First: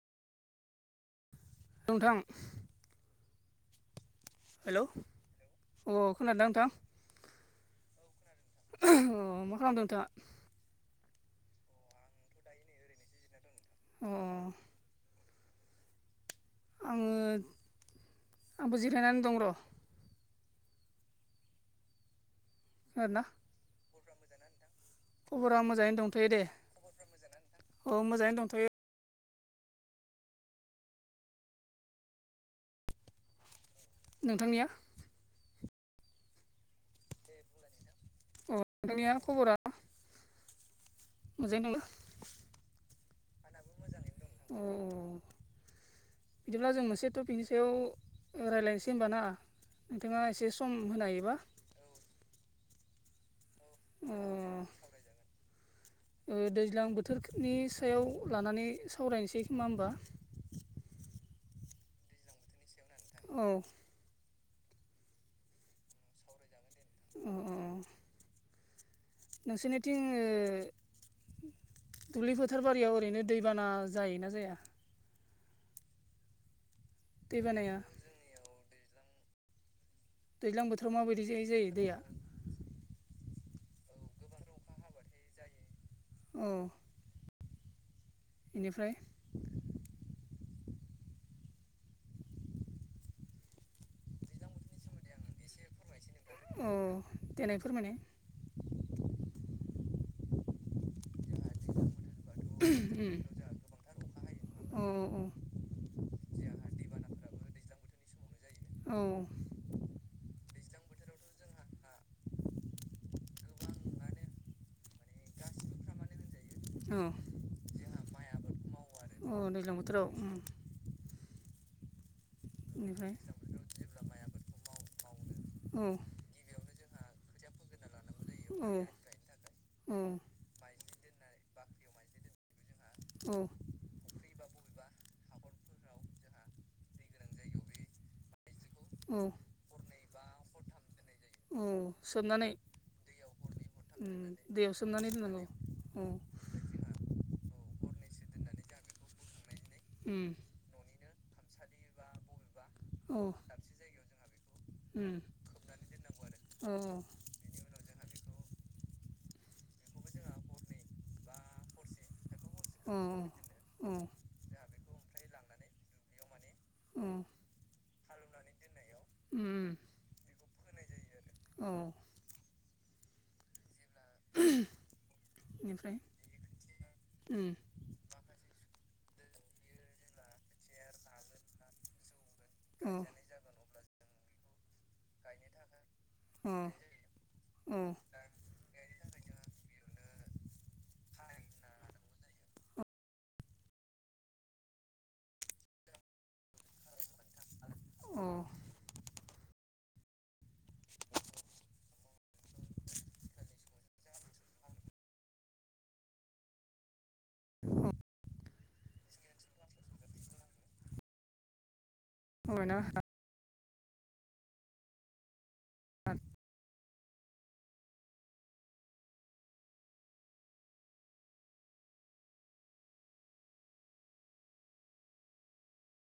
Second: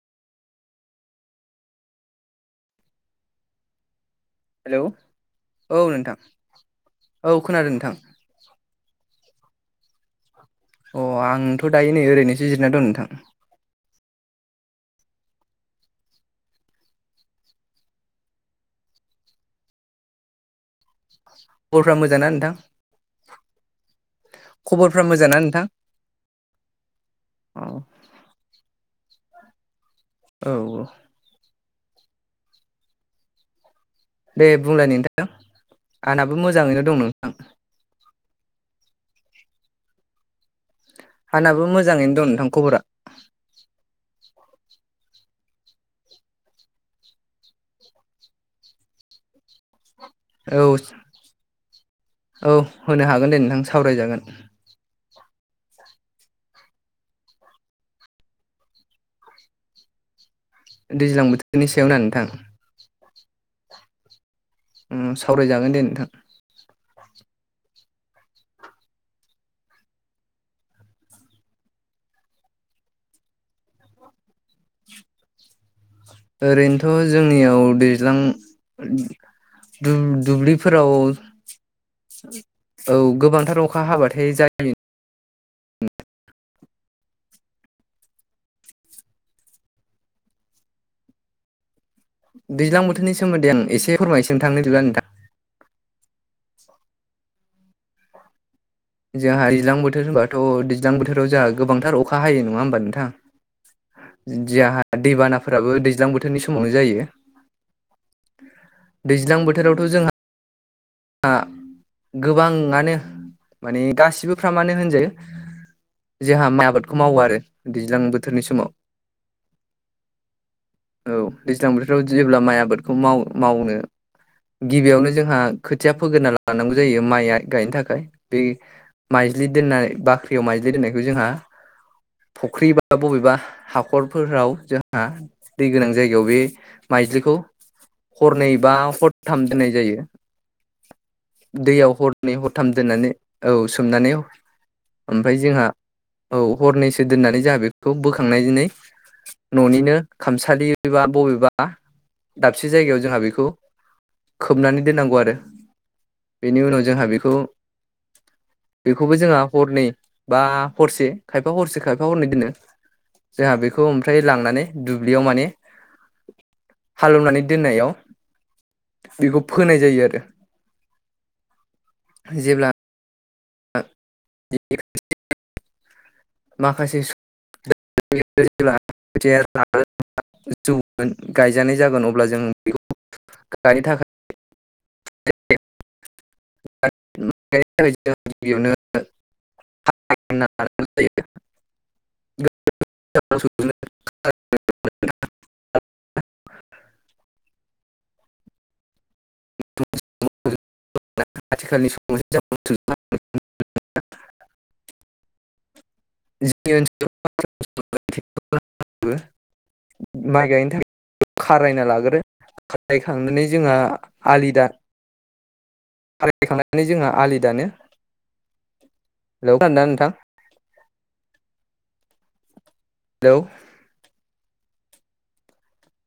नोंथां हेलौ औ अ नोंथां खोनादोंना नोंथां? औ खोनादों नोंथां अ मा खालामदों नोंथाङा? अ आंथ' दायो नै ओरैनो दायो नै ओरैनोसो जिरना दों। आङो आंबो जिरायनानै दं र'। खबरफ्रा मोजां ना नोंथां? ओदना खबरफ्रा मोजां ना खबरा नोंथां मोजाङैनो दंथ'यो दे। औ अ मोजाङैनो दंथ'यो। औ औ। दे नोंथांनिया बुंलाय नोंथां आंनाबो मोजाङैनो दं नों अ दोंनिया खबरा आनाबो मोजाङैनों नोंथां खबरा। उम। बिदिब्ला जों मोनसे टपिकनि सायाव रायज्लायनोसै होनबाना। नोंथाङा एसे औ सम होनो हायोबा? औ होनो हागोन दे नोंथां अ सावरायजागोन दैज्लां बोथोरनि सायाव लानानै सावरायनोसै मा होनोमबा दैज्लां बोथोरनि सायाव न नोंथां औ सावरायजागोन दे नोंथां अ अ नोंसोरनिथिं दुब्लि फोथार बारियाव ओरैनो दैबाना जायोना जाया ओरैनोथ' जोंनियाव दैबानाया दैज्लां दैज्लां दुब्लिफोराव बोथोराव माबायदि जायो जायो दैया औ गोबांथार अखा हाब्लाथाय जायोमोन औ बेनिफ्राय दैज्लां बोोरनि सोमोन्दै आं एसेमायसिम थांनो बिब्ला नोंथां द आं बे एसे फोरमायसैनो अ देनायफोर माने जोंहा दैज्लां बोथोर होनबाथ' दैज्लां बोथोराव जोंहा गोबांथार अखा बाहायो नङा होमबा नोंथां उम औ जहा दैबाना फोराबो दैज्लां बोथोरनि समावनो जायो औ दैज्लां बोथोरावथ' जोंहा गोबाङानो माने गासिबोफ्रामानो होनजायो जोंहा माइ औ आबादखौ मावो आरो दैज्लां बोथोरनि समाव अ दैज्लां बोथोराव औ दैज्लां बोथोराव जेब्ला माइ आबादखौ बेनिफ्राय माव मावनो गिबियावनो जोंहा औ खोथिया फोगोरोनना लानांगौ जायो माइया गायनो थाखाय बे माइज्लि दोननाय औ बाख्रियाव माइज्लि दोननायखौ जोंहा फख्रि बा बा बबेबा औ हाखरफोराव जोंहा दै गोनां जायगायाव बे माइज्लिखौ हरनै बा हरथाम दोननाय जायो औ दैयाव हरनै सोबनानै हरथाम दोननानै औ सोमनानै दै दैयाव सोबनानै ओमफ्राय दोनलौ जोंहा अ औ हरनैसो दोननानै जोंहा बेखौ बोखांनाय दिनै न'निनो उम खामसालि बबेबा बबेबा दाबसे जायगायाव जोंहा औ बेखौ खोबनानै उम दोननांगौ आरो बेनि औ उनाव जोंहा बेखौ बेखौबो जोंहा हरनै बा हरसे खायफा हरसे खायफा हरनै दोनो जोंहा बेखौ औ औ ओमफ्राय लांनानै दुब्लियाव माने औ हालेवनानै दोननायाव बेखौ उम फोनाय जायो आरो औ जेब्ला [unintelligible] बेनिफ्राय माखासे उम [unintelligible] जौ गायजानाय जागोन अब्ला जों बेखौ गायनो थाखा गायनो थाखा [unintelligible] [unintelligible] अ आथिखालनि समावसो जोंनि ओनसोलाव माइ गायनो थाखाय खारायना लागोरो आना थांनानै जोंहा आलि दखांनानै जोंहा आलि दानो हेल' खोनादोंना नोंथां हेलौ।